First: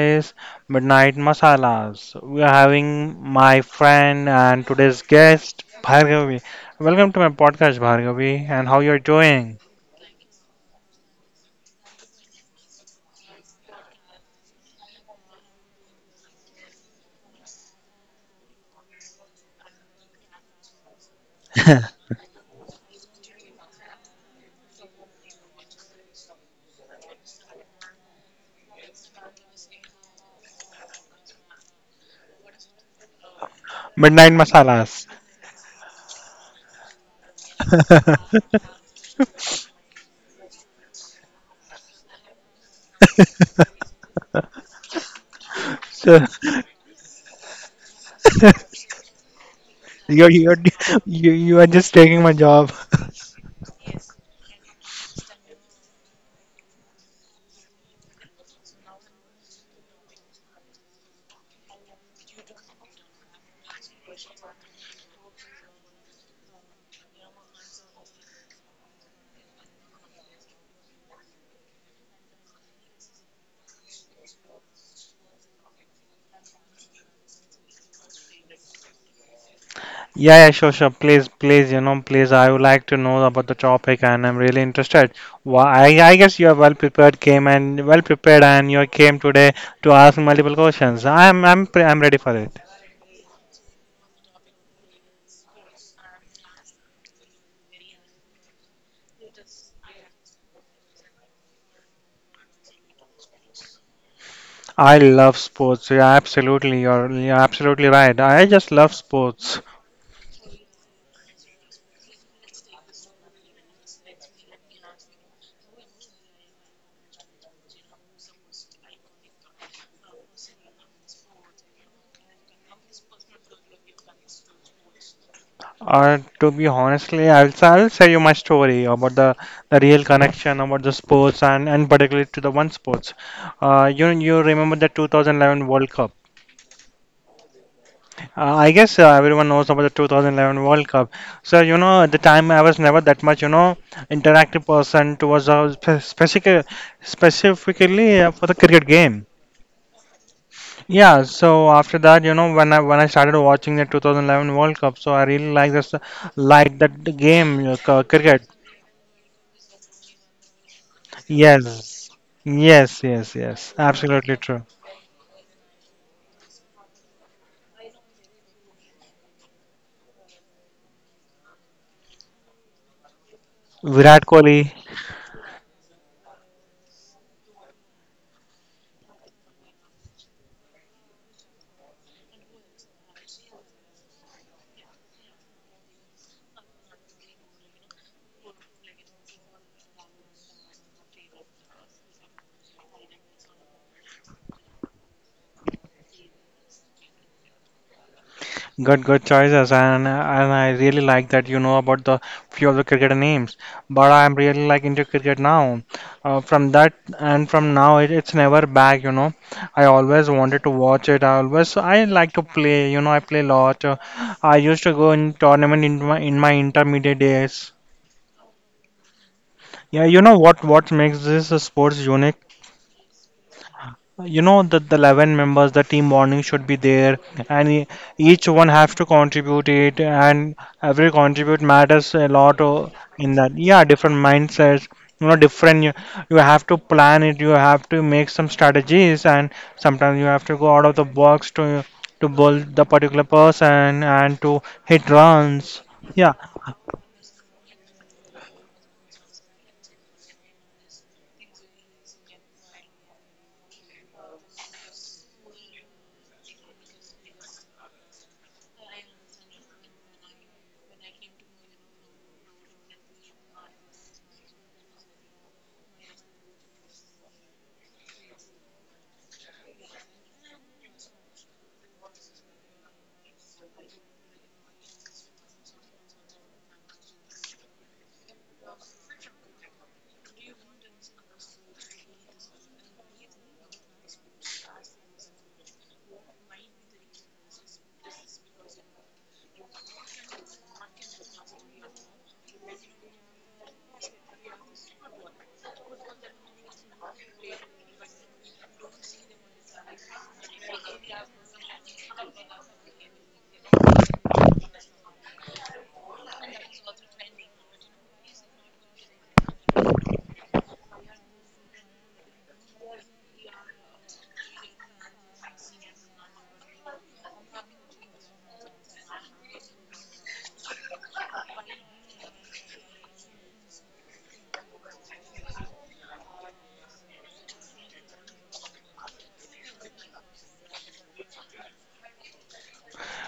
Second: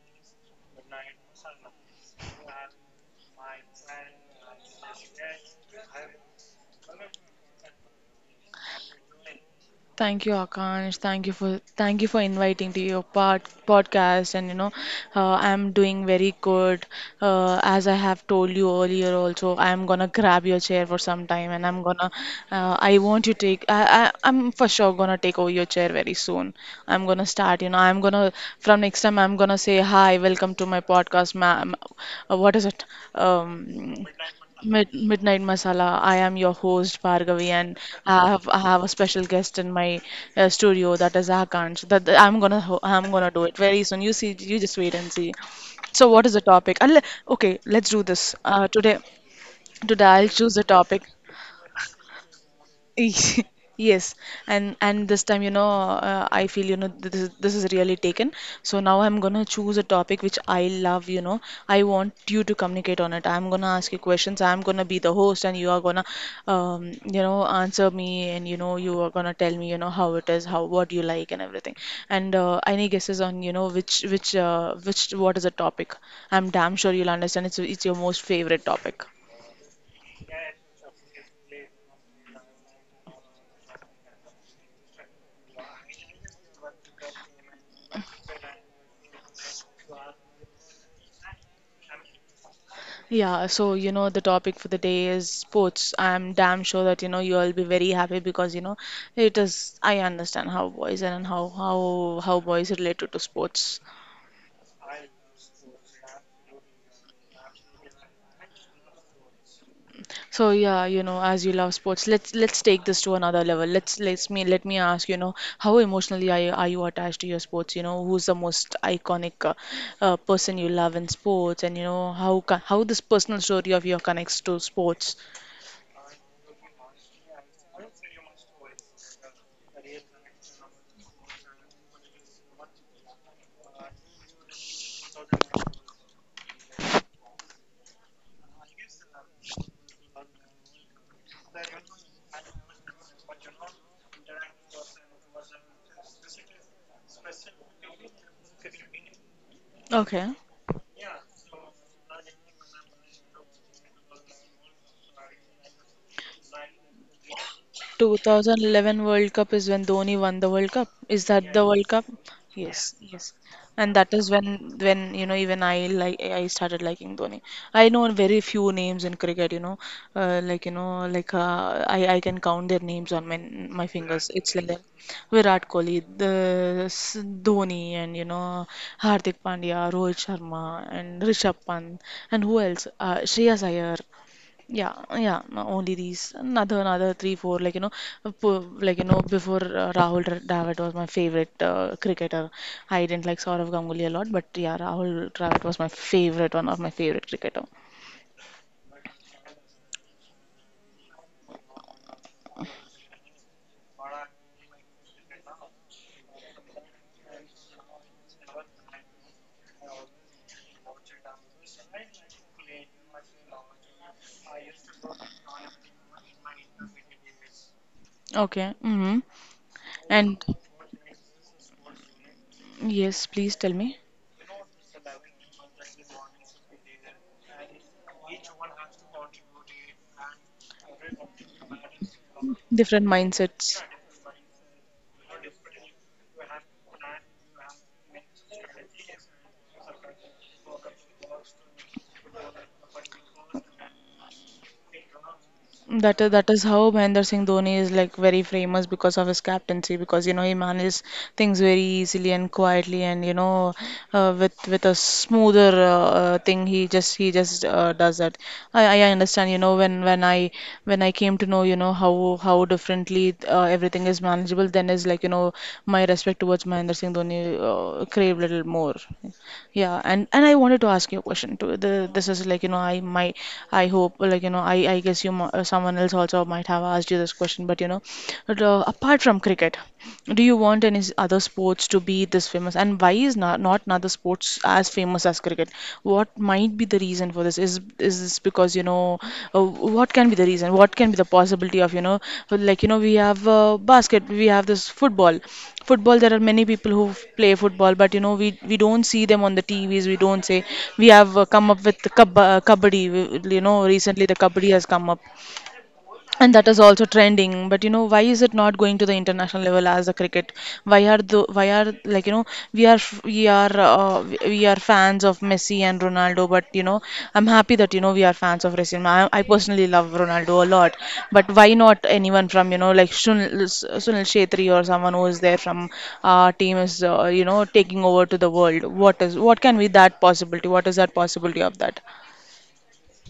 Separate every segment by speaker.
Speaker 1: is Midnight Masalas. We are having my friend and today's guest Bhargavi. Welcome to my podcast Bhargavi and how you're doing?
Speaker 2: Thank you, Akash. Thank you for inviting to your podcast. And I'm doing very good. As I have told you earlier, also I'm gonna grab your chair for some time, and I'm gonna. I want you to take. I'm for sure gonna take over your chair very soon. I'm gonna start. You know, I'm gonna from next time. I'm gonna say hi, welcome to my podcast, ma'am. What is it? Um,
Speaker 1: Midnight
Speaker 2: Mid
Speaker 1: Masalas.
Speaker 2: Midnight Masala. I am your host Bhargavi, and I have I have a special guest in my studio, that is Akansh. That I'm gonna ho I'm gonna do it very soon. You see, you just wait and see. So,
Speaker 1: so
Speaker 2: what is the topic? Okay, let's do this. Today I'll
Speaker 1: you're,
Speaker 2: choose
Speaker 1: you're
Speaker 2: the topic.
Speaker 1: you are just taking my job.
Speaker 2: Yes, and this time, I feel, you know, this is really taken. So now I'm gonna choose a topic which I love, you know. I want you to communicate on it. I'm gonna ask you questions. I'm gonna be the host, and you are gonna, you know, answer me, and you know, you are gonna tell me, you know, how it is, how what you like, and everything. And any guesses on, you know, which what is the topic? I'm damn sure you'll understand. It's your most favorite topic.
Speaker 1: Yeah, yeah, sure, sure. Please, please, please. I would like to know about the topic, and I'm really interested. Why? I guess you are well prepared, came and well prepared, and you came today to ask multiple questions. I'm ready for it.
Speaker 2: Yeah, so you know, the topic for the day is sports. I'm damn sure that you know you all be very happy because you know it is. I understand how boys and how boys related to sports.
Speaker 1: I love sports. Yeah, absolutely. You're absolutely right. I just love sports.
Speaker 2: So yeah, you know, as you love sports, let's take this to another level. Let me ask, you know, how emotionally are you attached to your sports? You know, who's the most iconic person you love in sports, and you know how this personal story of your connects to sports.
Speaker 1: To be honestly, I'll tell you my story about the real connection about the sports and, particularly to the one sports. You remember the 2011 World Cup? I guess everyone knows about the 2011 World Cup. So, you know, at the time I was never that much, you know, interactive person towards specific, specifically for the cricket game.
Speaker 2: Okay.
Speaker 1: Yeah, so after that, you know, when I started watching the 2011 World Cup, so I really like this, like that the game, cricket.
Speaker 2: 2011 World Cup is when Dhoni won the World Cup. Is that the World Cup?
Speaker 1: Yes,
Speaker 2: Yes, yes.
Speaker 1: yes,
Speaker 2: And that is
Speaker 1: absolutely
Speaker 2: when
Speaker 1: true.
Speaker 2: when you know even I like I started liking Dhoni. I know very few names in cricket. You know, like you know, like I can count their names on my
Speaker 1: Virat
Speaker 2: fingers. It's
Speaker 1: Kohli.
Speaker 2: like that. Virat Kohli, the Dhoni, and you know Hardik Pandya, Rohit Sharma, and Rishabh Pant, and who else? Shreyas Iyer. Yeah, yeah, no, only these. Another three, four, like you know, like you know, before Dravid was my favorite cricketer. I didn't like Saurav Ganguly a lot, but yeah, Rahul Dravid was my favorite, one of my favorite cricketer.
Speaker 1: Good, good choices, and I really like that you know about the few of the cricketer names. But I'm really like into cricket now. From that and from now, it's never back. You know, I always wanted to watch it. I like to play. You know, I play a lot. I used to go in tournament in my intermediate days.
Speaker 2: Okay, mm-hmm.
Speaker 1: Yeah, you know
Speaker 2: And
Speaker 1: what makes this sport unique?
Speaker 2: yes, please tell me
Speaker 1: You know that the 11 members, the team bonding should be there, and each one has to contribute it, and every contribute matters a lot,
Speaker 2: different
Speaker 1: in that.
Speaker 2: mindsets.
Speaker 1: Yeah, different mindsets, you know. Different, you have to plan it, you have to make some strategies, and sometimes you have to go out of the box to build the particular person and to hit runs.
Speaker 2: That is,
Speaker 1: Yeah,
Speaker 2: that is how Mahendra Singh Dhoni is like very famous because of his captaincy, because you know he manages things very easily and quietly, and you know with a smoother thing he just does that. I understand you know when I came to know, you know, how differently everything is manageable. Then is like you know my respect towards Mahendra Singh Dhoni craved a little more. Yeah, and I wanted to ask you a question too. The this is like you know I might I hope like you know I guess someone else also might have asked you this question, but you know, but, apart from cricket. Do you want any other sports to be this famous? And why is not another sports as famous as cricket? What might be the reason for this? Is this because you know what can be the reason? What can be the possibility of you know like you know we have we have this football. Football, there are many people who play football, but you know we don't see them on the T V's. We don't say we have come up with the kabaddi. You know recently the kabaddi has come up, and that is also trending, but you know why is it not going to the international level as a cricket? Why are the why are like you know we are f- we are fans of Messi and Ronaldo, but you know I'm happy that you know we are fans of Messi. I personally love Ronaldo a lot, but why not anyone from you know like Sunil Shetri, or someone who is there from our team is you know taking over to the world? What is what can be that possibility, what is that possibility of that?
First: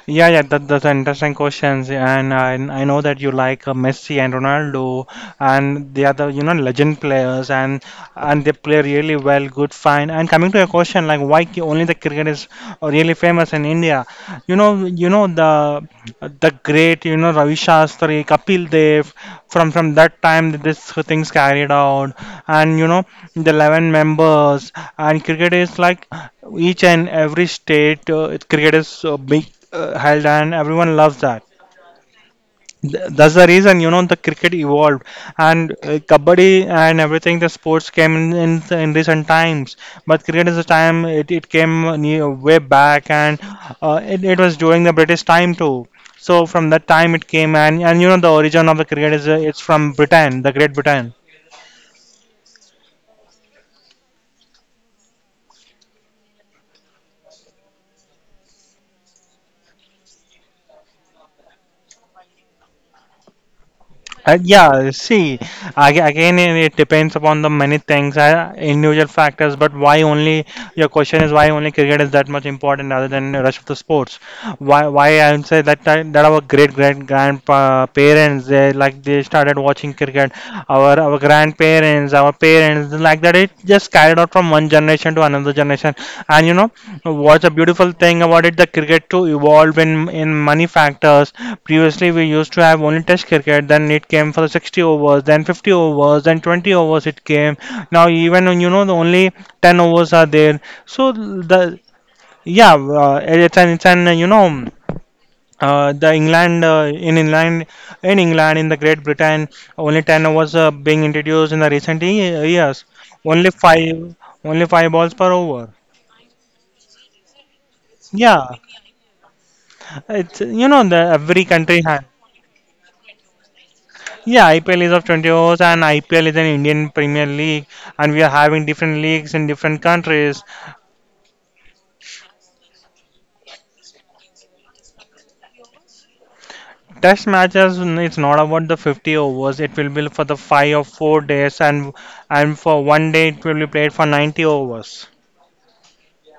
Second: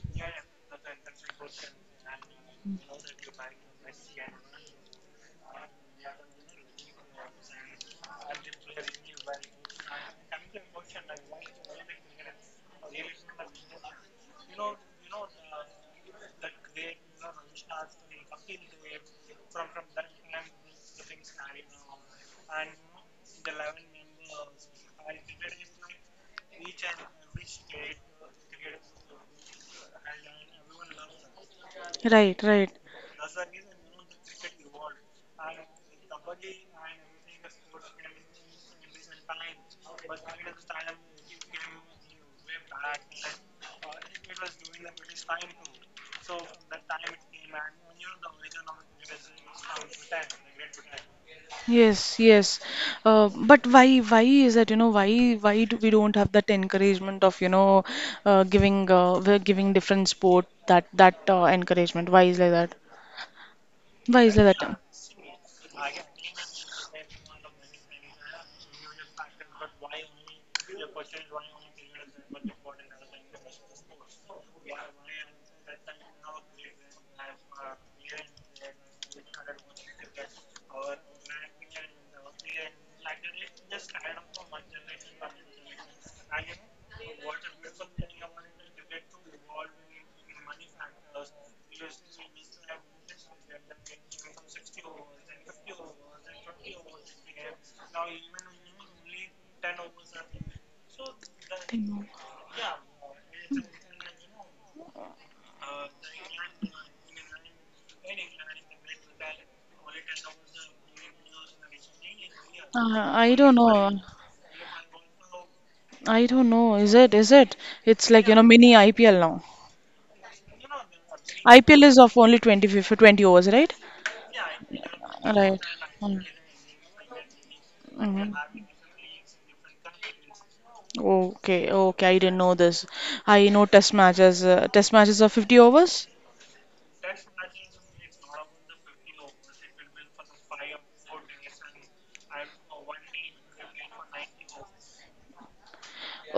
Speaker 1: Yeah, yeah, that, that's an interesting questions, and I know that you like Messi and Ronaldo, and they are the, you know, legend players, and they play really well, good, fine. And coming to your question, like only the cricket is really famous in India? You know, the great, you know, Ravi Shastri, Kapil Dev, from that time that this things carried out, and you know the 11 members, and cricket is like each and every state, cricket is big held, and everyone loves that.
Speaker 2: Right, right.
Speaker 1: That's the reason you know the cricket evolved, and kabaddi and everything, the sports came in, in recent times. But cricket is the time it came near, way back, and it was during the British time too. So from that time it came, and you know the origin of the cricket is it's from Britain, the Great Britain.
Speaker 2: Yes, yes. Why is that, you know, why do we don't have that encouragement of, you know, we're giving different sport that, encouragement? Why is like that? Why is like that?
Speaker 1: Yeah, see, again, it depends upon the many things, individual factors. But why only your question is why only cricket is that much important other than the rest of the sports? Why? Why I would say that our great great grandparents, they started watching cricket. Our grandparents, our parents, like that, it just carried out from one generation to another generation. And you know what's a beautiful thing about it? The cricket too evolved in many factors. Previously we used to have only test cricket, then it came for the 60 overs, then 50 overs, then 20 overs it came. Now even, when you know, the only 10 overs are there. So
Speaker 2: I
Speaker 1: the
Speaker 2: know.
Speaker 1: yeah, uh, it's an, you know, the England in England, in the Great Britain, only ten overs being introduced in the recent years.
Speaker 2: I
Speaker 1: Only
Speaker 2: don't know.
Speaker 1: five only five balls per over.
Speaker 2: I don't know. Is it? Is it? It's like, you know,
Speaker 1: Yeah,
Speaker 2: mini IPL now.
Speaker 1: it's, you know, the every
Speaker 2: IPL
Speaker 1: country
Speaker 2: is
Speaker 1: has.
Speaker 2: of only 20, for 20 overs, right?
Speaker 1: Yeah, IPL is of 20
Speaker 2: Right.
Speaker 1: overs, and
Speaker 2: Mm.
Speaker 1: IPL is an Indian Premier League, and we are
Speaker 2: Mhm.
Speaker 1: having different leagues in different countries.
Speaker 2: Okay, okay, I didn't know this. I know test matches. Test matches are 50 overs.
Speaker 1: Test matches, mm, it's not about the 50 overs. It will be for the five or four days, and for one day it will be played for 90 overs.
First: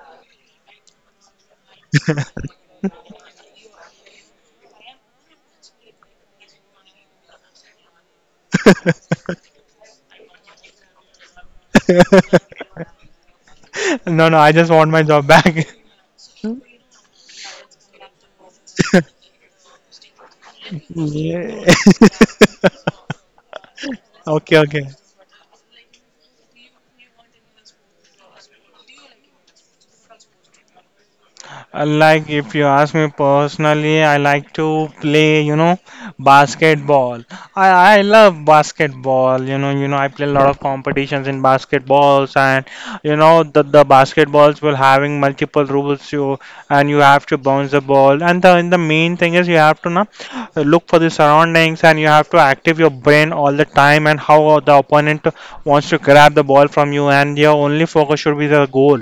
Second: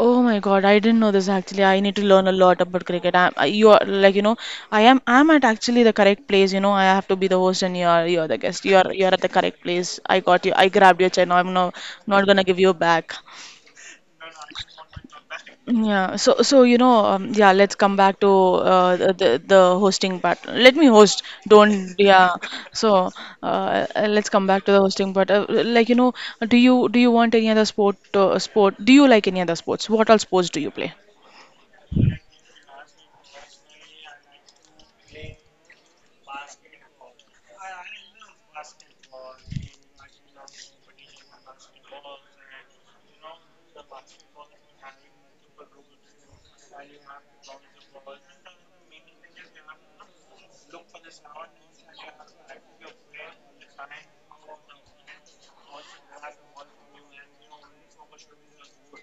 Speaker 2: Oh my God, I didn't know this, actually. I need to learn a lot about cricket. You are like you know, I'm at actually the correct place. You know, I have to be the host, and you're the guest. You're at the correct place. I got you. I grabbed your channel. I'm no, not gonna give you back.
Speaker 1: No, no, I just want my job back.
Speaker 2: Yeah. So so you know, yeah. Let's come back to uh, the the the hosting part. Let me host.
Speaker 1: Yeah.
Speaker 2: Don't yeah. So uh, let's come
Speaker 1: Okay,
Speaker 2: back to the
Speaker 1: okay.
Speaker 2: hosting part. Like you know, do you want any other sport? Do you like any other sports? What all sports do you play?
Speaker 1: Like if you ask me personally, I like to play, you know, basketball. I I love basketball. You know, I play a lot of competitions in basketballs, and you know, the basketballs will having multiple rules. You and you have to bounce the ball, and the main thing is you have to now look for the surroundings, and you have to active your brain all the time, and how the opponent wants to grab the ball from you, and your only focus should be the goal.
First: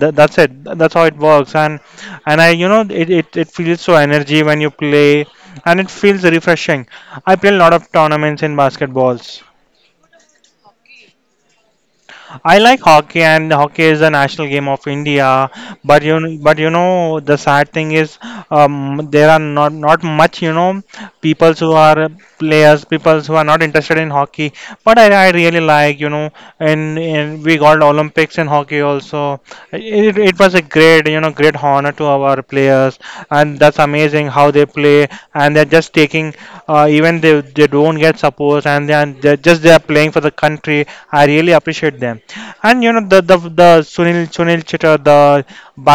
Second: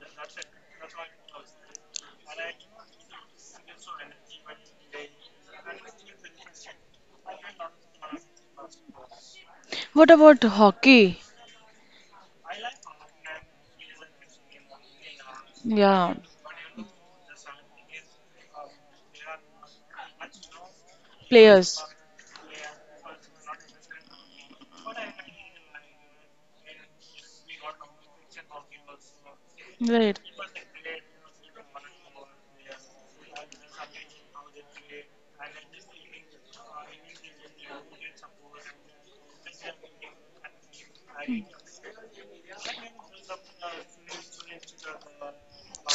Speaker 1: That's it. That's how it works. And I, you know, it feels so energy when you play, and it feels refreshing. I play a lot of tournaments in basketballs.
Speaker 2: What about hockey?
Speaker 1: I like hockey, and hockey is a national game of India. But
Speaker 2: Yeah,
Speaker 1: but you know, the sad thing is, there are not much, you know, people who
Speaker 2: players.
Speaker 1: are players, people who are not interested in hockey. But I really like, you know, and, we got Olympics in hockey also.
Speaker 2: Right.
Speaker 1: It was a great, you know, great honor to our players, and that's amazing how they play. And they're just taking, even they don't get support, and they are they are playing for the country. I really appreciate them. And you know the Sunil Chittor,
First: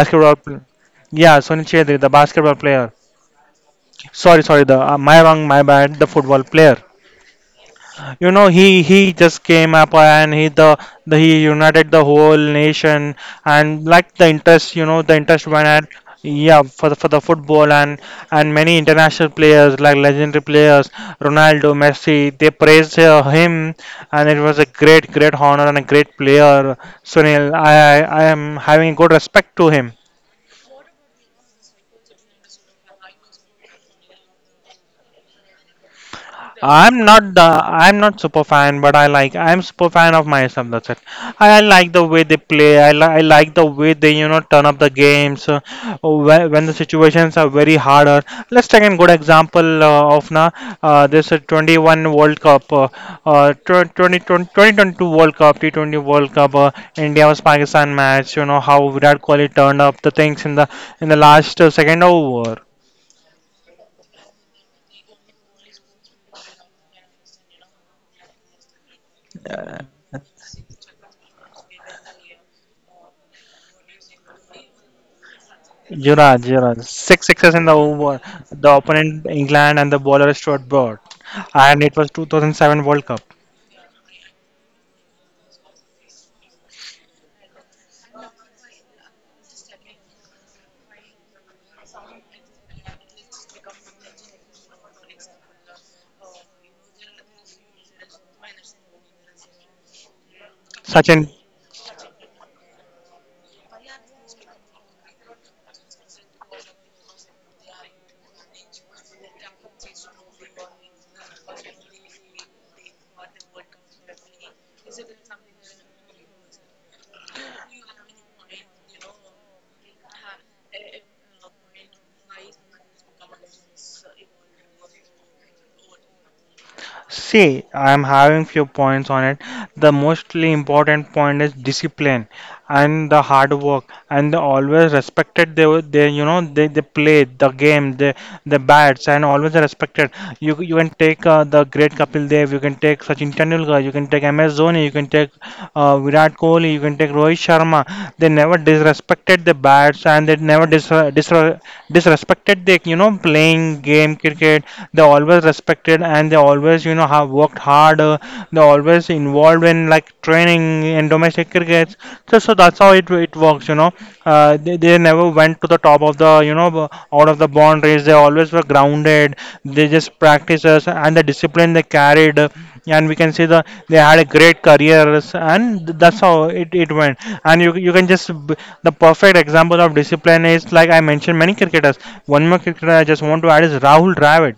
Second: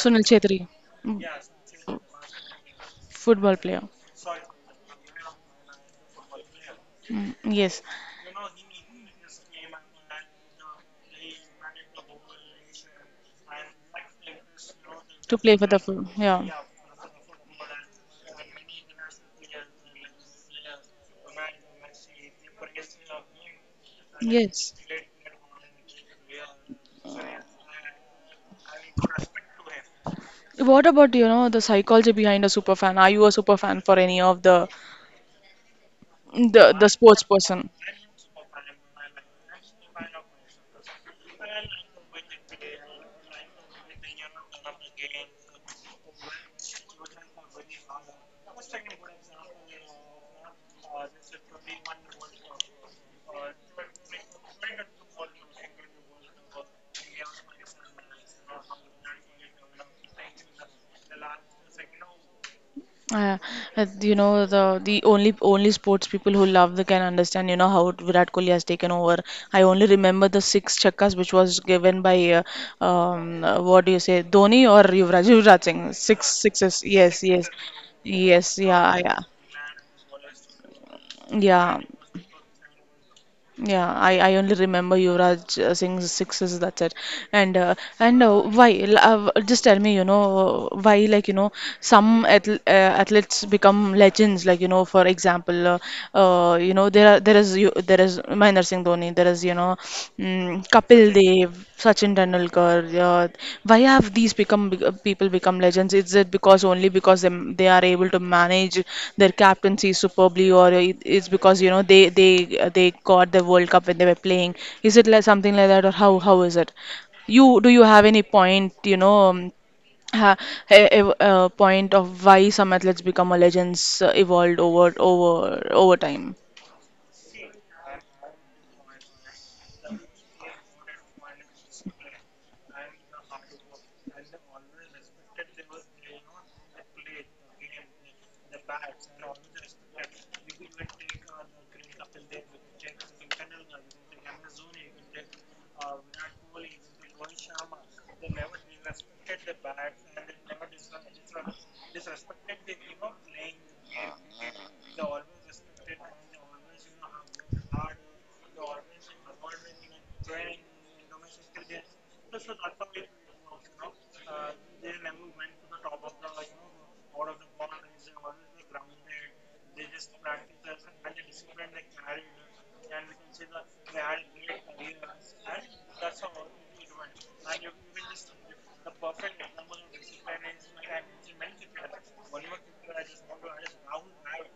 Speaker 2: Sunil Chhetri,
Speaker 1: pl-
Speaker 2: mm,
Speaker 1: yeah, Sunil Chittor, the basketball player.
Speaker 2: football player.
Speaker 1: Sorry, sorry, the my wrong, my bad, the football player.
Speaker 2: Mm, yes.
Speaker 1: You know he just came up, and the he united the whole nation, and like the interest, you know, the
Speaker 2: To
Speaker 1: interest
Speaker 2: play for
Speaker 1: went
Speaker 2: the
Speaker 1: at,
Speaker 2: full, yeah.
Speaker 1: yeah, for the football, and many international players, like legendary players Ronaldo, Messi, they praised him, and it was a
Speaker 2: Yes.
Speaker 1: great great honor and a great player. Sunil, I am having good respect to him.
Speaker 2: What about, you know, the psychology behind a super fan? Are you a super fan for any of the the
Speaker 1: I'm not
Speaker 2: sports
Speaker 1: the,
Speaker 2: person?
Speaker 1: I'm not super fan, but I like, I'm super fan of myself. That's it. I like the way they play. I like the way they, you know, turn up the games, when the situations are very harder. Let's take a good example, of now this 21 World Cup, 2022 World Cup, T20 World Cup, India vs Pakistan match. You know how Virat Kohli turned up the things in the last, second over.
Speaker 2: Uh, you know, the only only sports people who love the can understand you know how Virat Kohli has taken over. I only remember the six chakkas which was given by what do you say, Dhoni or Yuvraj Singh, six
Speaker 1: Yuvraj, Yuvraj.
Speaker 2: sixes? Yes,
Speaker 1: Six
Speaker 2: yes,
Speaker 1: sixes in the over.
Speaker 2: yes,
Speaker 1: The
Speaker 2: yeah, yeah,
Speaker 1: opponent England and the bowler Stuart Broad,
Speaker 2: yeah.
Speaker 1: and it was 2007 World Cup.
Speaker 2: Yeah, I only remember Yuvraj Singh's sixes, that's it. Just tell me, you know, why like you know some athletes become legends. Like you know, for example, you know there are there is you, there is Mahendra Singh Dhoni, there is you know mm, Kapil
Speaker 1: Sachin.
Speaker 2: Dev, Sachin Tendulkar. Yeah. Why have these people become legends? Is it because only because they are able to manage their captaincy superbly, or it's because you know they got the World Cup when they were playing? Is it like something like that, or how is it? You do you have any point you know? Ha- a point of why some athletes become a legends evolved over time.
Speaker 1: See, I'm having few points on it. The mostly important point is discipline and the hard work, and they always respected. They, you know, they played the game, the bats, and always respected. You can take, the great Kapil Dev, you can take Sachin Tendulkar, you can take MS Dhoni, you can take Virat Kohli, you can take Rohit Sharma. They never disrespected the bats, and they never disrespected cricket. They, you know, playing game cricket, they always respected, and they always, you know, have worked hard. They always involved in like training and domestic crickets. So that's how it works, you know. They never went to the top of the, you know, out of the boundaries. They always were grounded. They just practices and the discipline they carried, yeah, and we can say they had a great careers, and that's how it went. And you can just, the perfect example of discipline is, like I mentioned, many cricketers. One more cricketer I just want to add is Rahul Dravid.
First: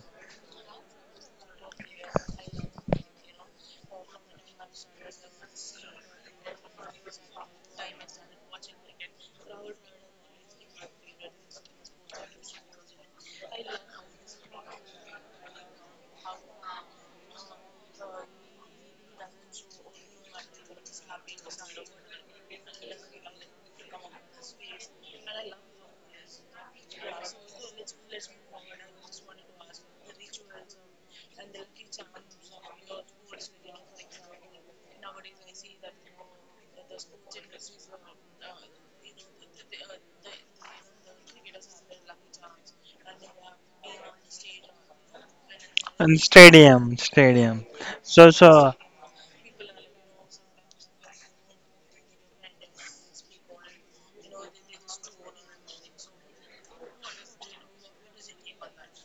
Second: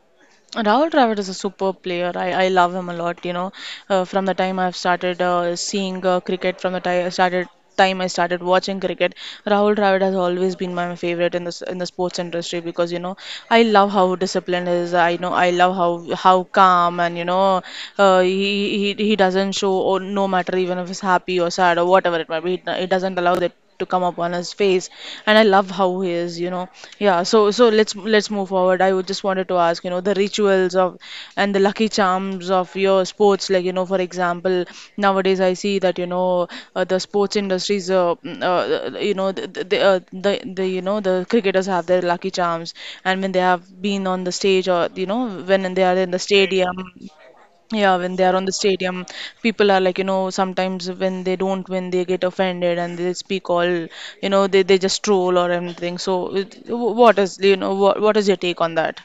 Speaker 2: Rahul Dravid is a superb player. I love him a lot. You know, from the time I've started seeing cricket, from the time I started watching cricket, Rahul Dravid has always been my favorite in this in the sports industry, because you know I love how disciplined he is. I know I love how calm, and you know he doesn't show, or no matter even if he's happy or sad or whatever it might be, he doesn't allow that to come up on his face. And I love how he is, you know. Yeah, so so let's move forward. I would just wanted to ask, you know, the rituals of and the lucky charms of your sports. Like you know, for example, nowadays I see that you know the sports industries you know the you know the cricketers have their lucky charms, and when they have been on the stage, or you know when they are in the
Speaker 1: And
Speaker 2: stadium,
Speaker 1: stadium stadium.
Speaker 2: yeah, when they
Speaker 1: so
Speaker 2: are on the
Speaker 1: so
Speaker 2: stadium, people are like, you know, sometimes when they don't win, they get offended, and they speak all, you know, they just troll or anything. So, what is, you know, what is your take on that?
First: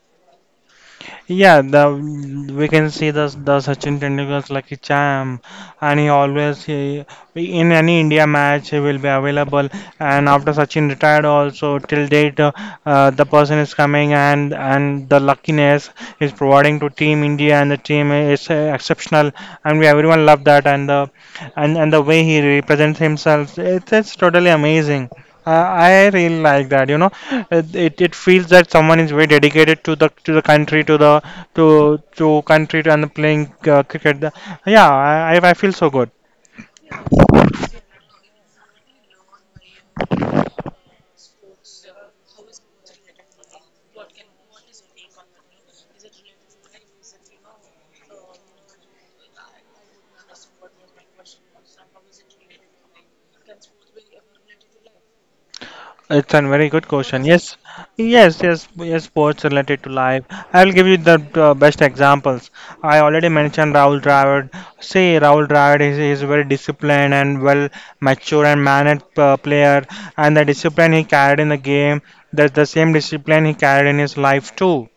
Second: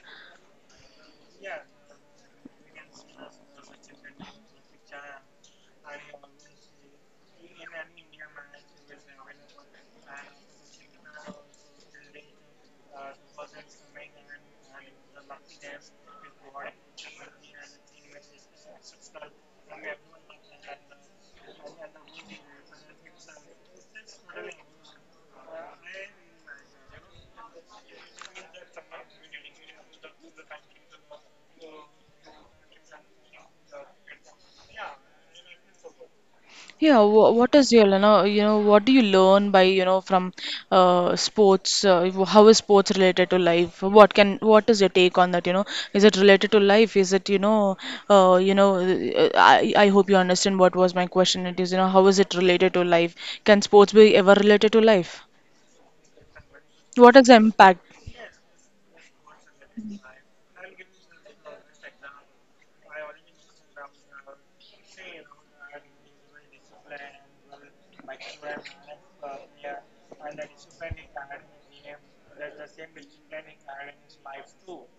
Speaker 1: Yeah, the we can see the Sachin Tendulkar's lucky charm, and he, in any India match, he will be available. And after Sachin retired also, till date, the person is coming, and the luckiness is providing to Team India, and the team is exceptional, and we, everyone, love that, and the way he represents himself, it's totally amazing. I really like that, you know. It feels that someone is very dedicated to the country, to the to country to, and the playing cricket. Yeah, I feel so good.
Speaker 2: What is your, what do you learn by, from sports? How is sports related to life? What can, what is your take on that? Is it related to life? Is it, you know, I hope you understand what was my question. It is, you know, how is it related to life? Can sports be ever related to life?
Speaker 1: It's a very good
Speaker 2: What
Speaker 1: question.
Speaker 2: is the
Speaker 1: Yes,
Speaker 2: impact?
Speaker 1: yes, yes, yes. sports related to life. I will give you the best examples. I already mentioned Rahul Dravid. Say Rahul Dravid is a very disciplined and well mature and mannered player, and the discipline he carried in the game, that's the same discipline he carried in his life too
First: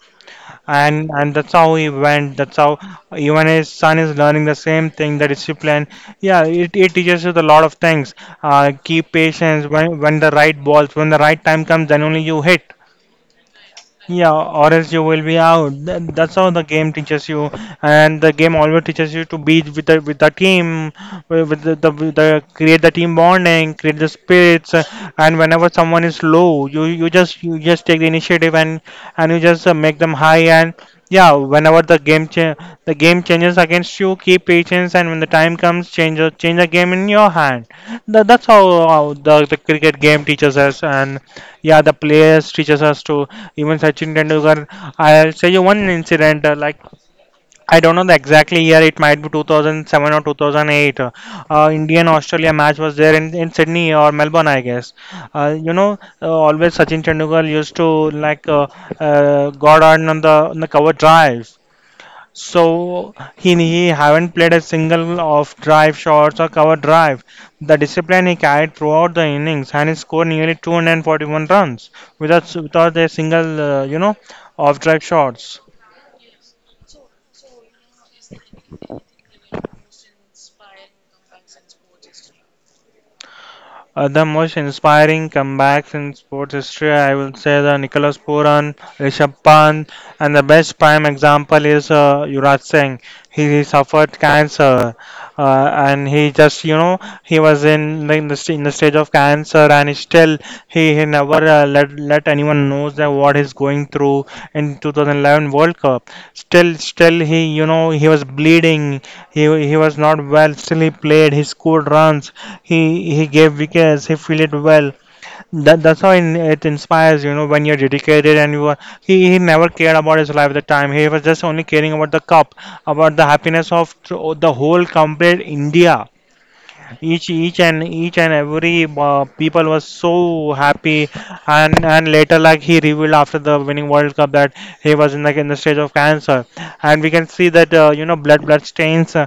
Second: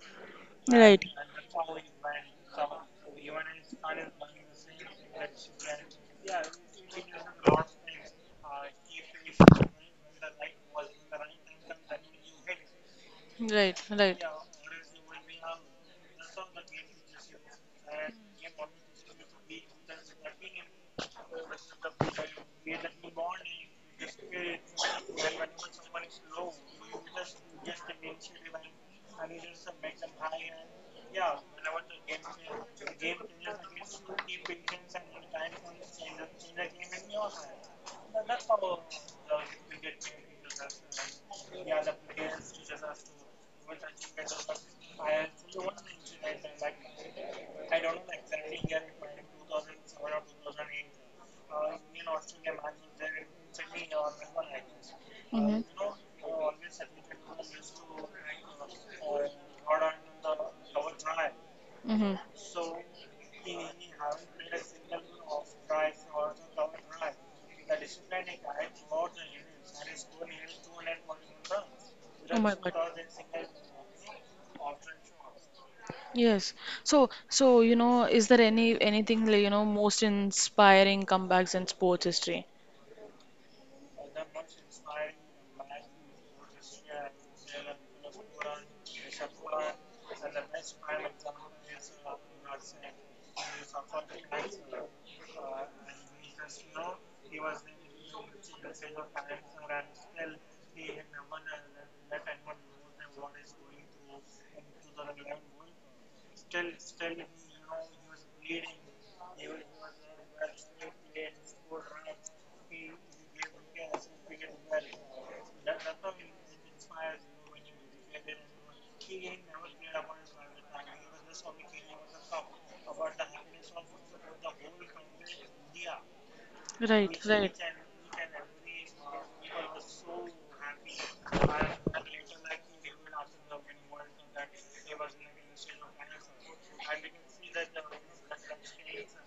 Speaker 2: Right.
Speaker 1: and that's how he went. That's how even his son is learning the same thing, the discipline. Yeah, it teaches you a lot of things. Keep patience when the right balls, when the right time comes, then only you hit.
Speaker 2: Right, right.
Speaker 1: Yeah, or else you will be out. That's how the game teaches you, and the game always teaches you to be with the team, with the create the team bonding, create the spirits, and whenever someone is low, you just take the initiative and you just make them high and yeah, whenever the game cha- the game changes against you, keep patience, and when the time comes, change the game in your hand. That's how, the cricket game teaches us, and yeah, the players teaches us to. Even Sachin Tendulkar, I'll say you one incident, like I don't know the exactly year, it might be 2007 or 2008. Indian Australia match was there in Sydney or Melbourne, I guess.
Speaker 2: Mm-hmm.
Speaker 1: Always Sachin Tendulkar used to like got on the cover drives. So he haven't played a single of drive shots or cover drive. The discipline he carried throughout the innings and he scored nearly 241 runs
Speaker 2: Mm-hmm. Oh
Speaker 1: without
Speaker 2: my God.
Speaker 1: without a single you know off drive shots.
Speaker 2: Yes. So, so you know, is there anything like, you know, most inspiring comebacks in sports history?
Speaker 1: The most inspiring comebacks in sports history, I will say the Nicholas Puran, Rishabh Pant, and the best prime example is Yuvraj Singh. He suffered cancer, and he just you know he was in the stage of cancer, and he still he never let anyone knows that what he's going through in 2011 World Cup. Still, he you know he was bleeding. He was not well, still he played, he scored runs, he gave wickets, he fielded well. That's how it inspires, you know, when you're dedicated and you are. He never cared about his life at the time. He was just only caring about the cup, about the happiness of the whole complete India
Speaker 2: Right, right.
Speaker 1: each and every people was so happy and later like he revealed after the winning World Cup that he was in like in the stage of cancer and we can see that you know blood stains uh,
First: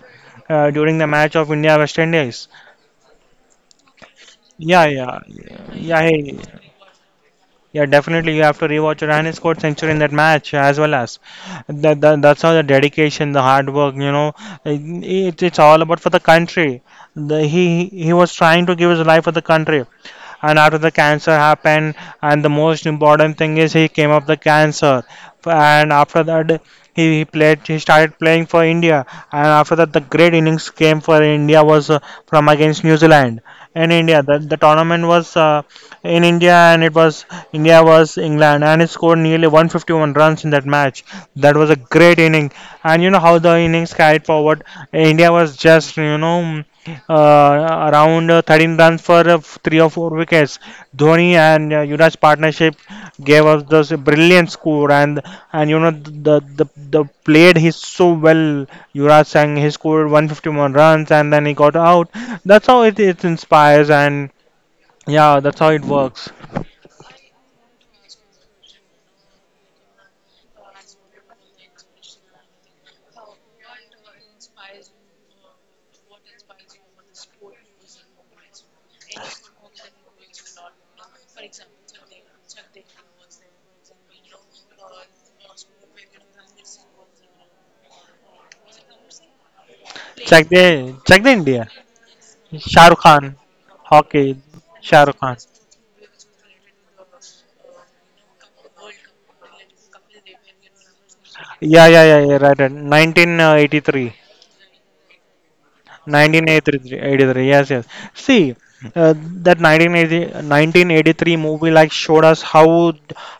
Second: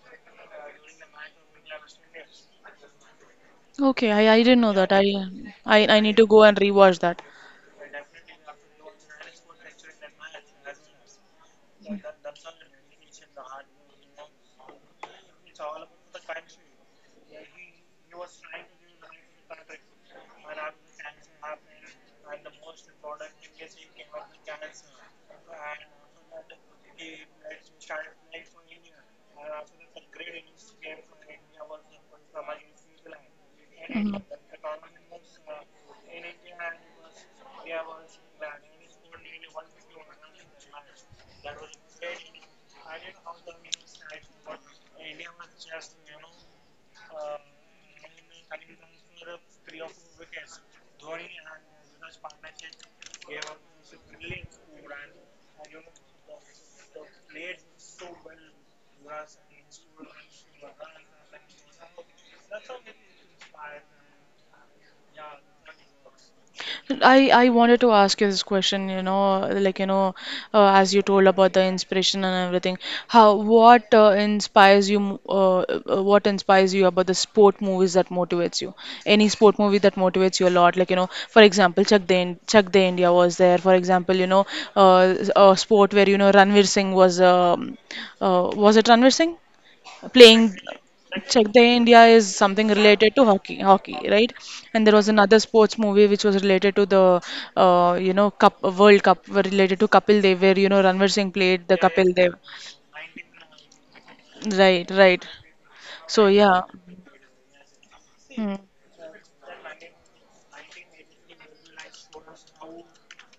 Speaker 1: uh, during the match of India West Indies.
Speaker 2: Okay, I didn't know
Speaker 1: Yeah,
Speaker 2: that. I, I I
Speaker 1: yeah
Speaker 2: need to
Speaker 1: he,
Speaker 2: go and rewatch that.
Speaker 1: yeah, definitely you have to rewatch it, and he scored century in that match as well as that's how the dedication, the hard work, you know, it, it's all about for the country. The, he he was trying to give his life for the country, and after the cancer happened, and the most important thing is he came up the cancer, and after that he played he started playing for India, and after that the great innings came for India was from against New Zealand in India. The tournament was in India and it was India was England and it scored nearly 151 runs in that match. That was a great inning, and you know how the innings carried forward. India was just you know around 13 runs for three or four wickets. Dhoni and Yuvraj's partnership gave us this brilliant score, and you know the played he so well. Yuvraj Singh he scored 151 runs and then he got out. That's how it inspires and. Yeah, that's how it works.
Speaker 2: I wanted to ask you this question, you know, like you know, as you told about the inspiration and everything, how what inspires you, what inspires you about the sport movies that motivates you? Any sport movie that motivates you a lot, like you know, for example, Chak De India was there. For example, you know, a sport where you know Ranveer Singh was it Ranveer Singh playing?
Speaker 1: Check the
Speaker 2: Check
Speaker 1: India.
Speaker 2: the India is something
Speaker 1: Shah Rukh
Speaker 2: related to
Speaker 1: Khan,
Speaker 2: hockey, hockey, right?
Speaker 1: hockey.
Speaker 2: And there
Speaker 1: Shah
Speaker 2: was
Speaker 1: Rukh Khan.
Speaker 2: another sports movie which was related to the, you know, cup World Cup, were related to Kapil Dev, where you know Ranveer Singh played the
Speaker 1: Yeah, yeah,
Speaker 2: Kapil
Speaker 1: yeah, yeah.
Speaker 2: Dev.
Speaker 1: right, right, 1983.
Speaker 2: Right, right. So yeah.
Speaker 1: 1983, yes, yes.
Speaker 2: Hmm.
Speaker 1: see uh, that 1983 movie like showed us how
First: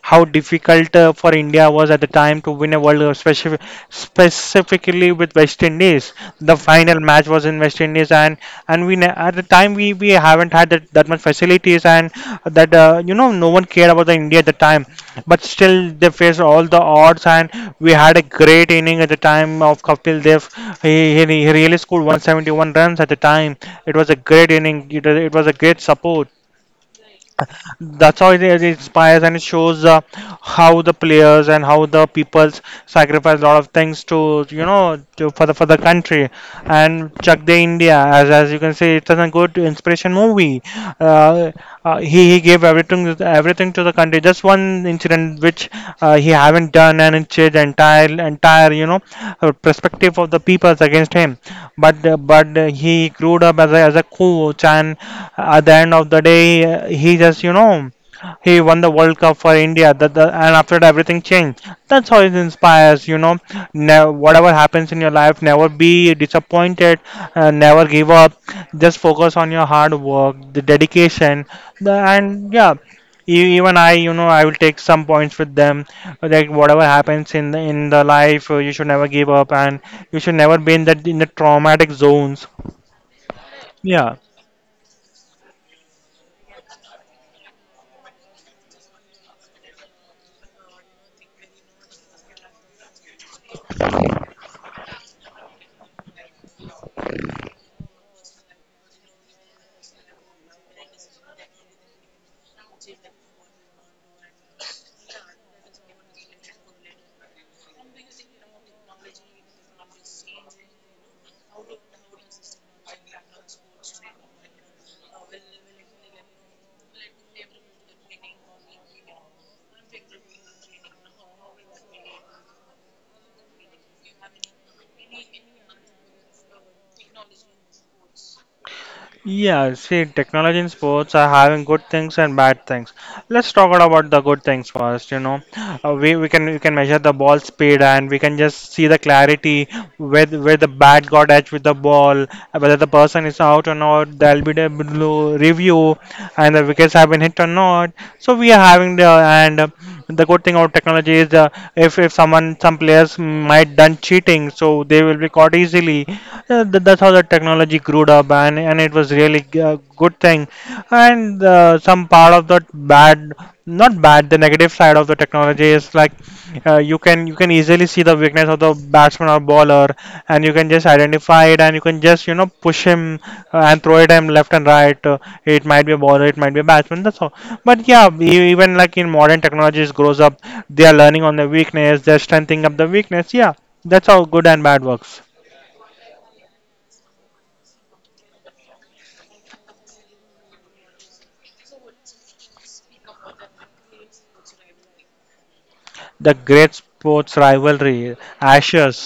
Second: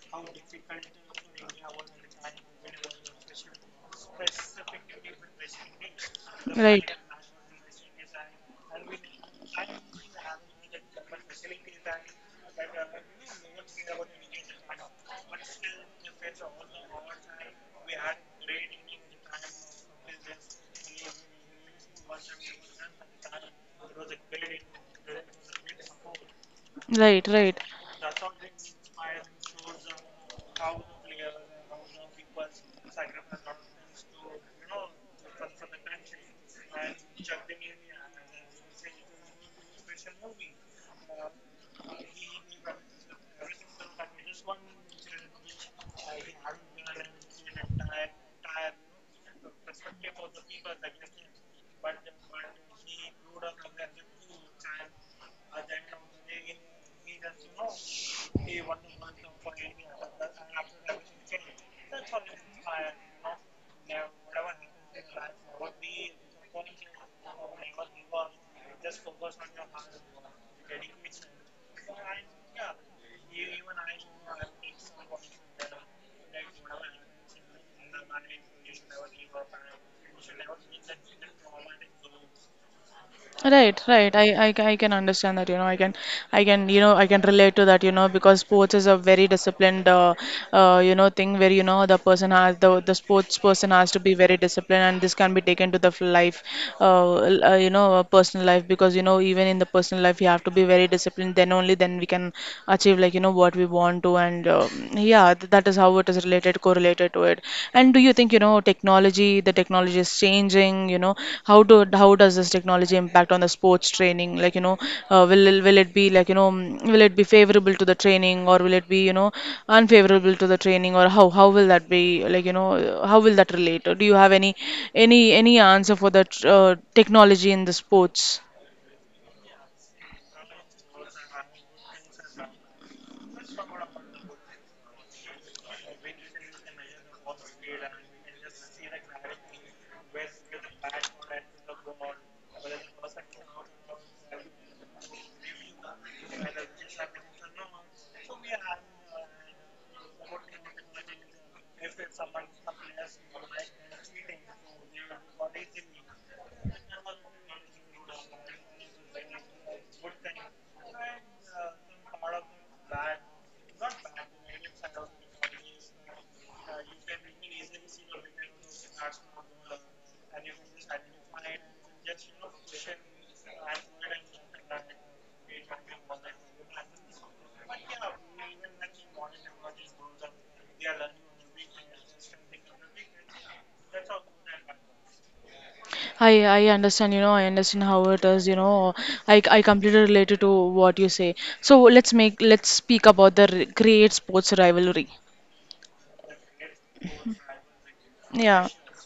Speaker 1: difficult for India was at the time to win a World Cup specifically with West Indies. The final match was in West Indies, and at the time we haven't had that much facilities and that you know no one cared about the India at the time, but still they faced all the odds, and we had a great inning at the time of Kapil Dev. He really scored 171 runs at the time. It was a great inning. It,
Speaker 2: Right.
Speaker 1: it was a great support.
Speaker 2: Right, right,
Speaker 1: That's how it inspires and it shows how the players and how the peoples sacrifice a lot of things to you know to, for the country. And Chak De India, as you can see, it's a good inspiration movie. Uh, he gave everything to the country. Just one incident which he haven't done, and it changed the entire entire you know perspective of the peoples against him, but he grew up as a coach, and at the end of the day, he just you know he won the World Cup for India. And after that, everything changed. That's how it inspires. You know, whatever happens in your life, never be disappointed, never give up. Just focus on your hard work, the dedication, and yeah. Even I, you know, I will take some points with them. Like whatever happens in the life, you should never give up. And you should never be in that in the traumatic zones.
Speaker 2: right, right.
Speaker 1: Yeah,
Speaker 2: I can understand that, you know, I can, you know, I can relate to that, you know, because sports is a very disciplined, you know, thing where, you know, the person has, the sports person has to be very disciplined and this can be taken to the life, you know, personal life because, you know, even in the personal life, you have to be very disciplined. Then only then we can achieve like, you know, what we want to. And yeah, th that is how it is related, correlated to it? And do you think, you know, technology, the technology is changing, you know, how do how does this technology impact on the sports training? Like, you know, will it, be like, you know, will it be favorable to the training or will it be, you know, unfavorable to the training or how will that be like, you know, how will that relate? Or do you have any answer for that technology in the sports?
Speaker 1: yeah. See, technology in sports are having good things and bad things. Let's talk about the good things first. You know, we can measure the ball speed and we can just see the clarity where the bat got edge with the ball, whether the person is out or not. There'll be the blue review and the wickets have been hit or not. So we are having the and. The good thing about technology is if someone some players might done cheating, so they will be caught easily. That's how the technology grew up, and it was really a good thing. And some part of the bad, not bad, the negative side of the technology is like you can easily see the weakness of the batsman or bowler and you can just identify it and you can just you know push him, and throw it him left and right. It might be a bowler, it might be a batsman, that's all. But yeah, even like in modern technologies grows up, they are learning on the weakness, they're strengthening up the weakness. Yeah, that's how good and bad works.
Speaker 2: I understand, you know, I understand how it is, you know. I completely related to what you say. So let's make, let's speak about the great sports rivalry.
Speaker 1: The great sports rivalry:
Speaker 2: Yeah,
Speaker 1: Ashes,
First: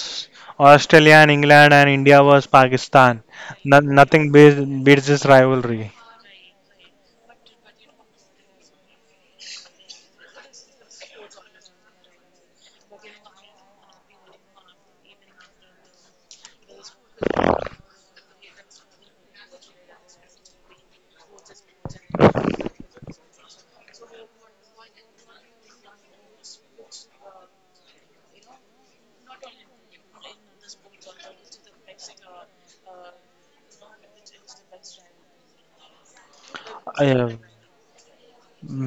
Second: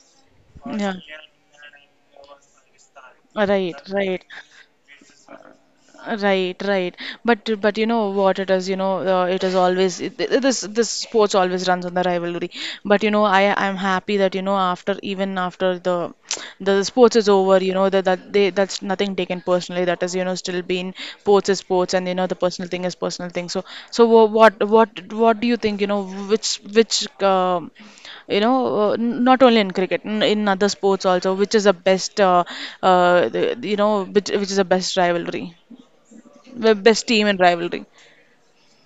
Speaker 2: yeah.
Speaker 1: Australia and England, and India versus Pakistan.
Speaker 2: Right,
Speaker 1: No,
Speaker 2: right.
Speaker 1: nothing beats, beats this rivalry.
Speaker 2: Right, right. But you know what it is, you know, it is always this this sports always runs on the rivalry. But you know, I'm happy that you know after even after the sports is over, you know that that they that's nothing taken personally. That is you know still being sports is sports, and you know the personal thing is personal thing. So so what do you think? You know, which you know not only in cricket in other sports also which is the best uh, the, you know which is the best rivalry? The best team
Speaker 1: Yeah.
Speaker 2: in rivalry.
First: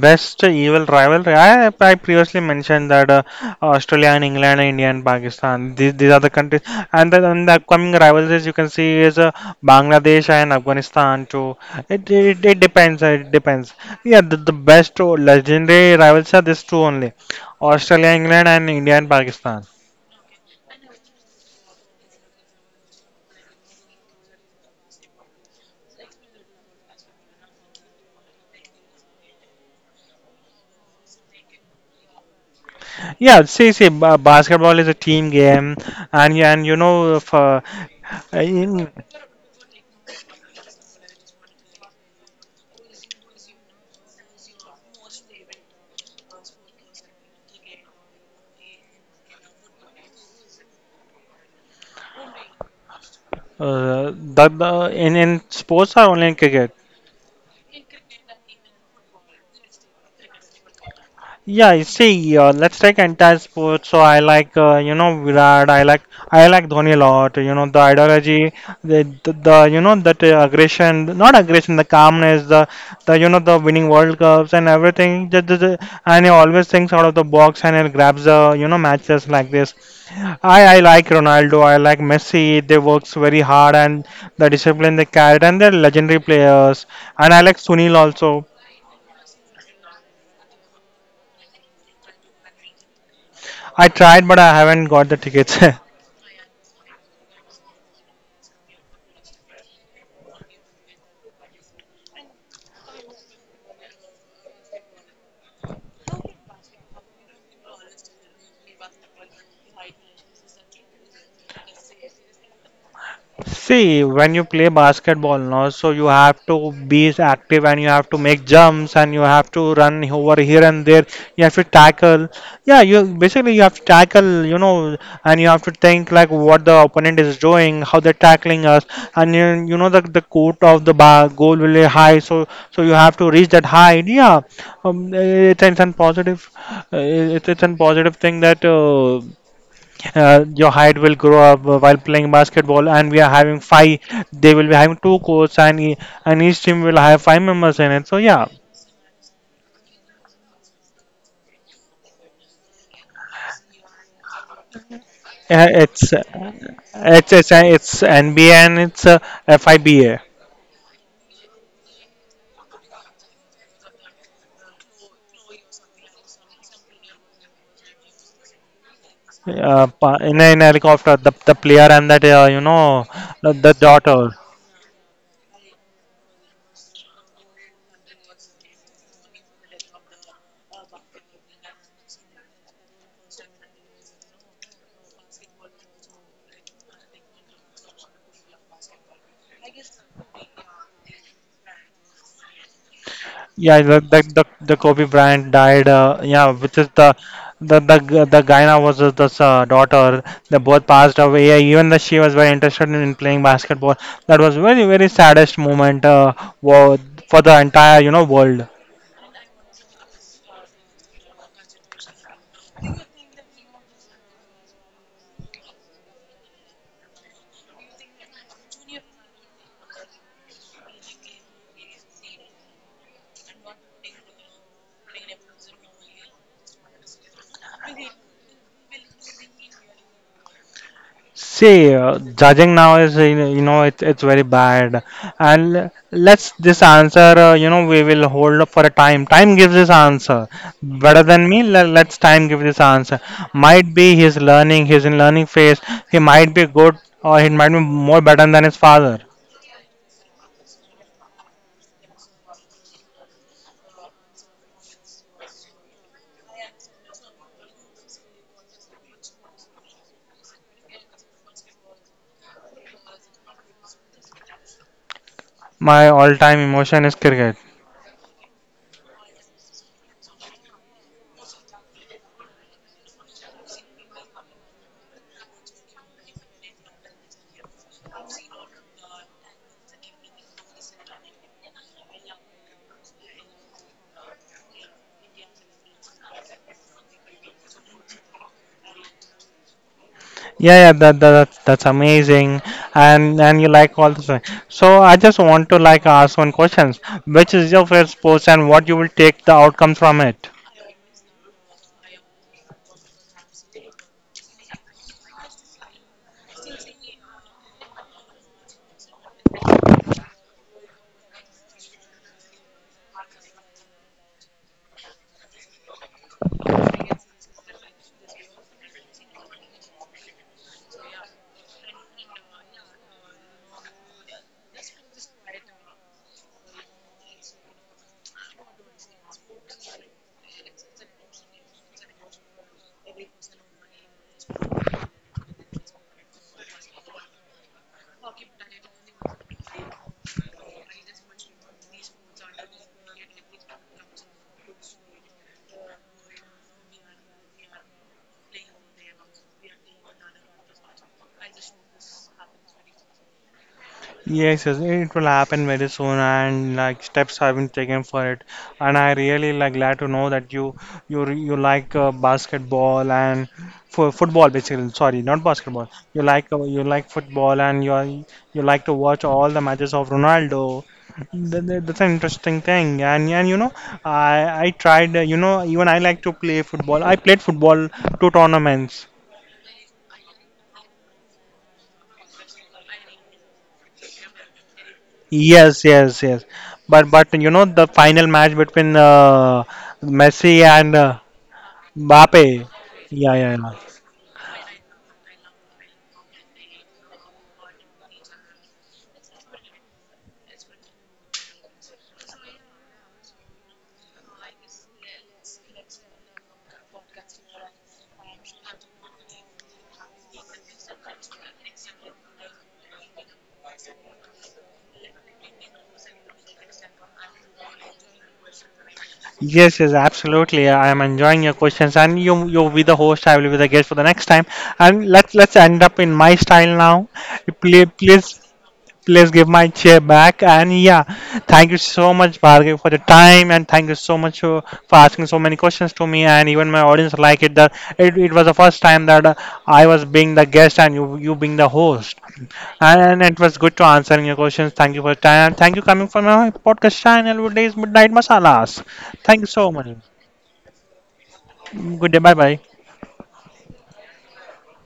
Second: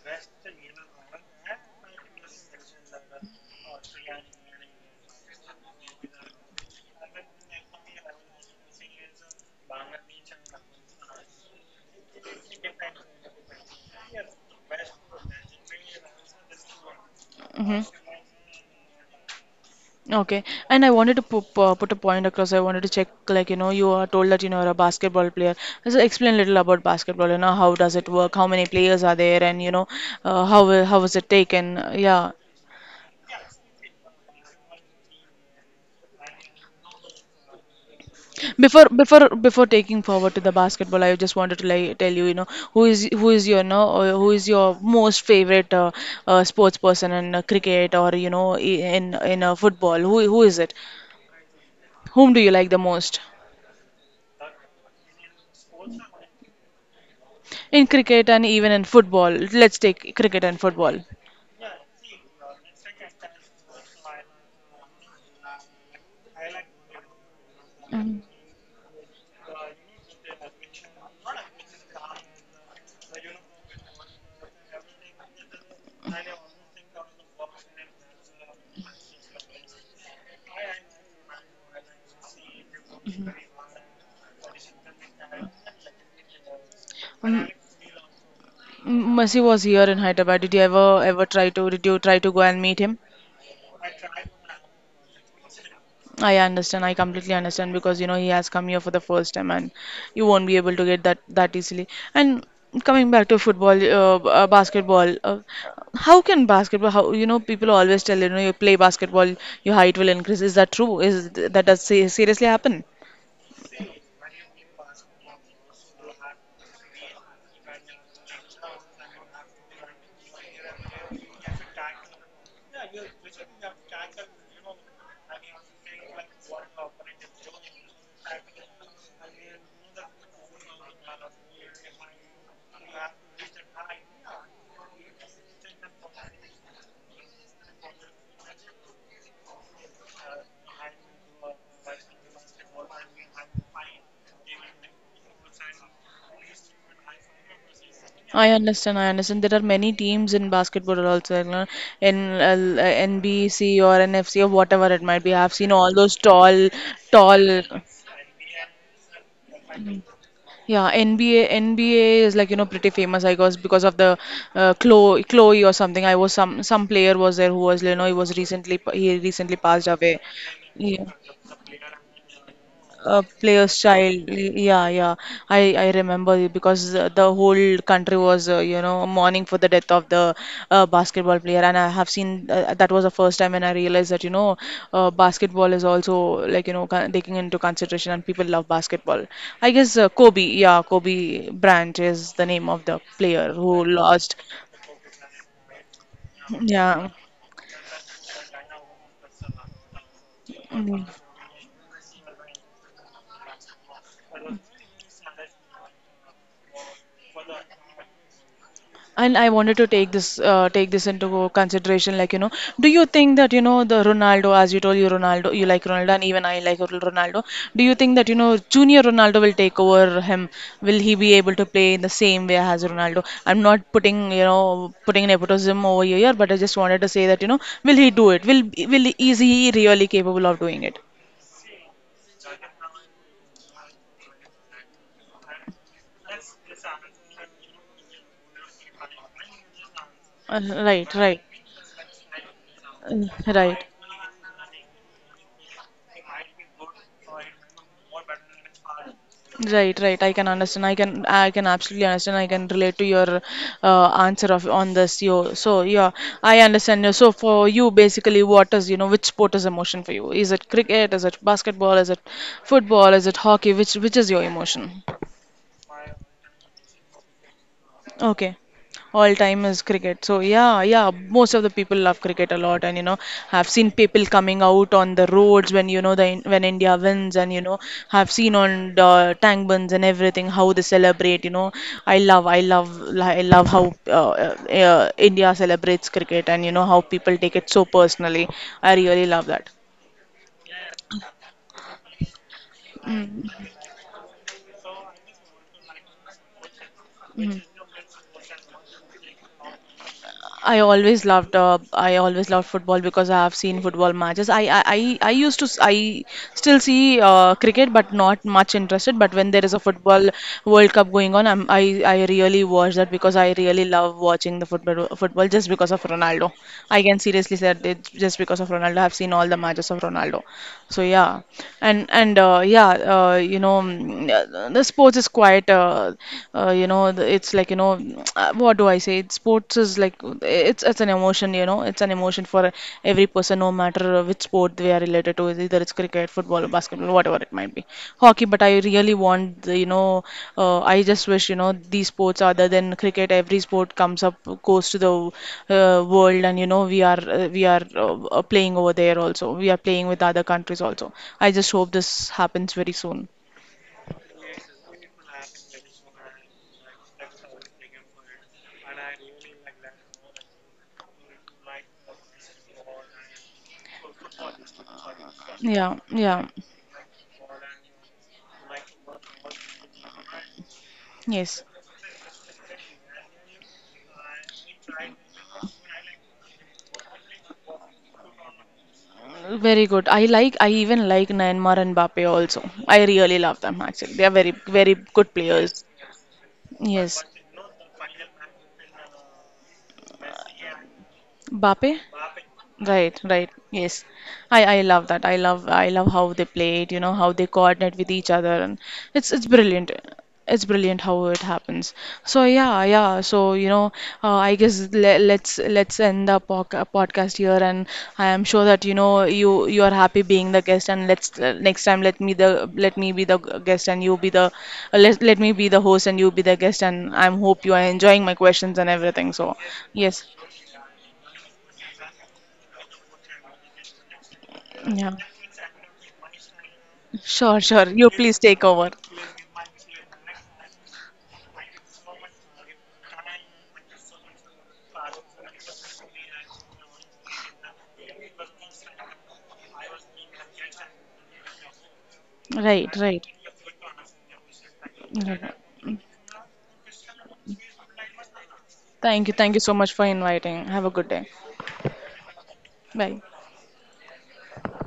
Speaker 1: Best evil rivalry. I previously mentioned that Australia and England, India and Pakistan. These are the countries, and then and the upcoming rivalries you can see is Bangladesh and Afghanistan too. It depends. It depends. Yeah, the best or legendary rivals are these two only:
Speaker 2: Hmm.
Speaker 1: Australia, England, and India and Pakistan.
Speaker 2: Okay. And I wanted to put a point across. I wanted to check, like, you know, you are told that, you know, you're a basketball player. So explain a little about basketball, you know, how does it work? How many players are there? And, you know, how was it taken? Yeah.
Speaker 1: Yeah, basketball is a team game, and you know, if,
Speaker 2: Before
Speaker 1: in
Speaker 2: before before taking forward to the basketball, I just wanted to like tell you, you know, who is your no or who is your most favorite sports person in cricket or, you know, in football? Who is it? Whom do you like the most?
Speaker 1: the in sports are only in cricket.
Speaker 2: In cricket and even in football. Let's take cricket and football.
Speaker 1: Yeah, you see, let's take entire sports. So I like, you know, Virat. I like Dhoni a lot. You know, the
Speaker 2: Mm.
Speaker 1: ideology, the you know, that not aggression, the calmness, you know, the winning World Cups and everything. And he always thinks out of the box and he grabs the, you know, matches like this. I like Ronaldo. I like Messi. They works very hard and the discipline they carried and they're legendary players. And I
Speaker 2: Um,
Speaker 1: like Sunil also.
Speaker 2: Messi was here in Hyderabad. Did you ever ever try to did you try to go and meet him?
Speaker 1: I tried, but I haven't got the tickets.
Speaker 2: I understand. I completely understand because you know he has come here for the first time and you won't be able to get that that easily. And coming back to football, basketball, how can basketball? How you know people always tell you know you play basketball, your height will increase. Is that true? Is th- that does seriously happen?
Speaker 1: See, when you play basketball now, so you have to be active and you have to make jumps and you have to run over here and there. You have to tackle. Yeah, you basically you have to tackle, you know, and you have to think like what the opponent is doing, how they're tackling us, and you know the court of the bar goal will be high, so you have to reach that height. Yeah, it's an positive thing that your height will grow up while playing basketball, and we are having five they will be having 2 courts and and each team will have 5 members in it. So yeah,
Speaker 2: I understand. I understand. There are many teams in basketball also, you know, in NBC or NFC or whatever it might be. I've
Speaker 1: uh,
Speaker 2: seen all
Speaker 1: it's
Speaker 2: those
Speaker 1: uh,
Speaker 2: tall, tall.
Speaker 1: it's NBA and it's FIBA.
Speaker 2: Yeah, NBA. NBA is like you know pretty famous, I guess, because of the Chloe, Chloe or something. I was some player was there who was you know he recently passed away.
Speaker 1: In a, in a
Speaker 2: Yeah.
Speaker 1: helicopter the player and that you know
Speaker 2: Uh,
Speaker 1: the
Speaker 2: player's
Speaker 1: daughter.
Speaker 2: child. Yeah, yeah. I remember it because the whole country was you know mourning for the death of the basketball player, and I have seen that was the first time when I realized that you know basketball is also like you know taking into consideration, and people love basketball. I guess Kobe, yeah, Kobe Bryant is the name of the player who
Speaker 1: Yeah, the the
Speaker 2: lost.
Speaker 1: the, the Kobe Bryant died. Yeah, which is
Speaker 2: Yeah.
Speaker 1: the the Guyana was the, daughter. They both
Speaker 2: Mm.
Speaker 1: passed away. Yeah, even though she was very interested in playing basketball, that was very very saddest moment wo- for the entire you know world.
Speaker 2: And I wanted to take this into consideration. Like, you know, do you think that, you know, the Ronaldo, as you told you Ronaldo, you like Ronaldo, and even I like Ronaldo. Do you think that, you know, junior Ronaldo will take over him? Will he be able to play in the same way as Ronaldo? I'm not putting, you know, putting nepotism over here, but I just wanted to say that, you know, will he do it? Will is he really capable of doing it?
Speaker 1: See, judging now is you know, it's very bad, and let's this answer you know we will hold up for a time. Time gives this answer
Speaker 2: Uh, right,
Speaker 1: better
Speaker 2: right.
Speaker 1: than me. Let's time give this answer.
Speaker 2: Right.
Speaker 1: Might be he's learning, he's in learning phase. He might be good or he might be more better than his father.
Speaker 2: Right, right. I can understand. I can absolutely understand. I can relate to your answer of on this. Yo, so yeah, I understand you. So for you, basically, what is you know which sport is emotion for you? Is it cricket? Is it basketball? Is it football? Is it hockey? Which is your emotion?
Speaker 1: My all-time emotion is cricket.
Speaker 2: Okay. All time is cricket. So yeah, yeah, most of the people love cricket a lot and you know, I've seen people coming out on the roads when you know the when India wins and you know, I've seen on the tank buns and everything how they celebrate, you know. I love how India celebrates cricket and you know how people take it so personally. I really love that.
Speaker 1: Yeah, yeah, that's amazing, and you like all this thing. So I just want to like ask one question, which
Speaker 2: Mm.
Speaker 1: is your first post and what you will take the outcome from it.
Speaker 2: I always loved football because I have seen football matches. I used to I still see cricket but not much interested. But when there is a football World Cup going on, I really watch that because I really love watching the football just because of Ronaldo. I can seriously say that it's just because of Ronaldo. I've seen all the matches of Ronaldo. So yeah, and you know, the sports is quite, you know, it's like you know, what do I say? Sports is like it's an emotion, you know, it's an emotion for every person, no matter which sport they are related to, either it's cricket, football, or basketball, whatever it might be, hockey. But I really want the, you know, I just wish you know these sports other than cricket every sport comes up, goes to the world and you know we are playing over there also, we are playing with other countries also. I just hope this happens very soon.
Speaker 1: Yes, yes, it will happen very soon, and like steps have been taken for it. And I really like glad to know that you like basketball and for football basically. Sorry, not basketball.
Speaker 2: Yeah, yeah,
Speaker 1: You like football, and you are, you like to watch all the matches of Ronaldo.
Speaker 2: yes.
Speaker 1: That's an interesting thing, and you know, I tried. You know, even I like to play football. I played football two tournaments.
Speaker 2: Very good. I like I even like Neymar and Mbappe also. I really love them, actually they are very good players.
Speaker 1: Yes, yes, yes.
Speaker 2: Yes.
Speaker 1: But you know the final match between Messi and
Speaker 2: Mbappe.
Speaker 1: Mbappe.
Speaker 2: Right,
Speaker 1: Yeah,
Speaker 2: right.
Speaker 1: yeah, yeah.
Speaker 2: Yes. I love that. I love how they play it, you know, how they coordinate with each other and it's brilliant. It's brilliant how it happens. So yeah, yeah. So you know, I guess le let's end the poc podcast here, and I am sure that you know you are happy being the guest, and let's next time let me be the guest, and you be the let let me be the host, and you be the guest, and I'm hope you are enjoying my questions and everything. So
Speaker 1: Yes, yes,
Speaker 2: yes,
Speaker 1: absolutely. I am enjoying your questions, and you be the host. I will be the guest for the next time. And
Speaker 2: yeah.
Speaker 1: let's end up in my style now.
Speaker 2: Sure,
Speaker 1: Please,
Speaker 2: sure. You
Speaker 1: please.
Speaker 2: please take over.
Speaker 1: Please give my chair back. And yeah, thank you so much, Bhargav, for the time, and thank you so much for asking so many questions to me, and even my audience like it. That it was the first time that I was being the guest and you being the host,
Speaker 2: Right,
Speaker 1: and
Speaker 2: right.
Speaker 1: it was good to answering your questions. Thank you for your time. Thank you coming from my podcast channel, Days Midnight Masalas.
Speaker 2: Thank you.
Speaker 1: Thank you
Speaker 2: Thank you
Speaker 1: so
Speaker 2: so
Speaker 1: much.
Speaker 2: much for inviting. Have a good day.
Speaker 1: Good day. Bye bye.
Speaker 2: Bye.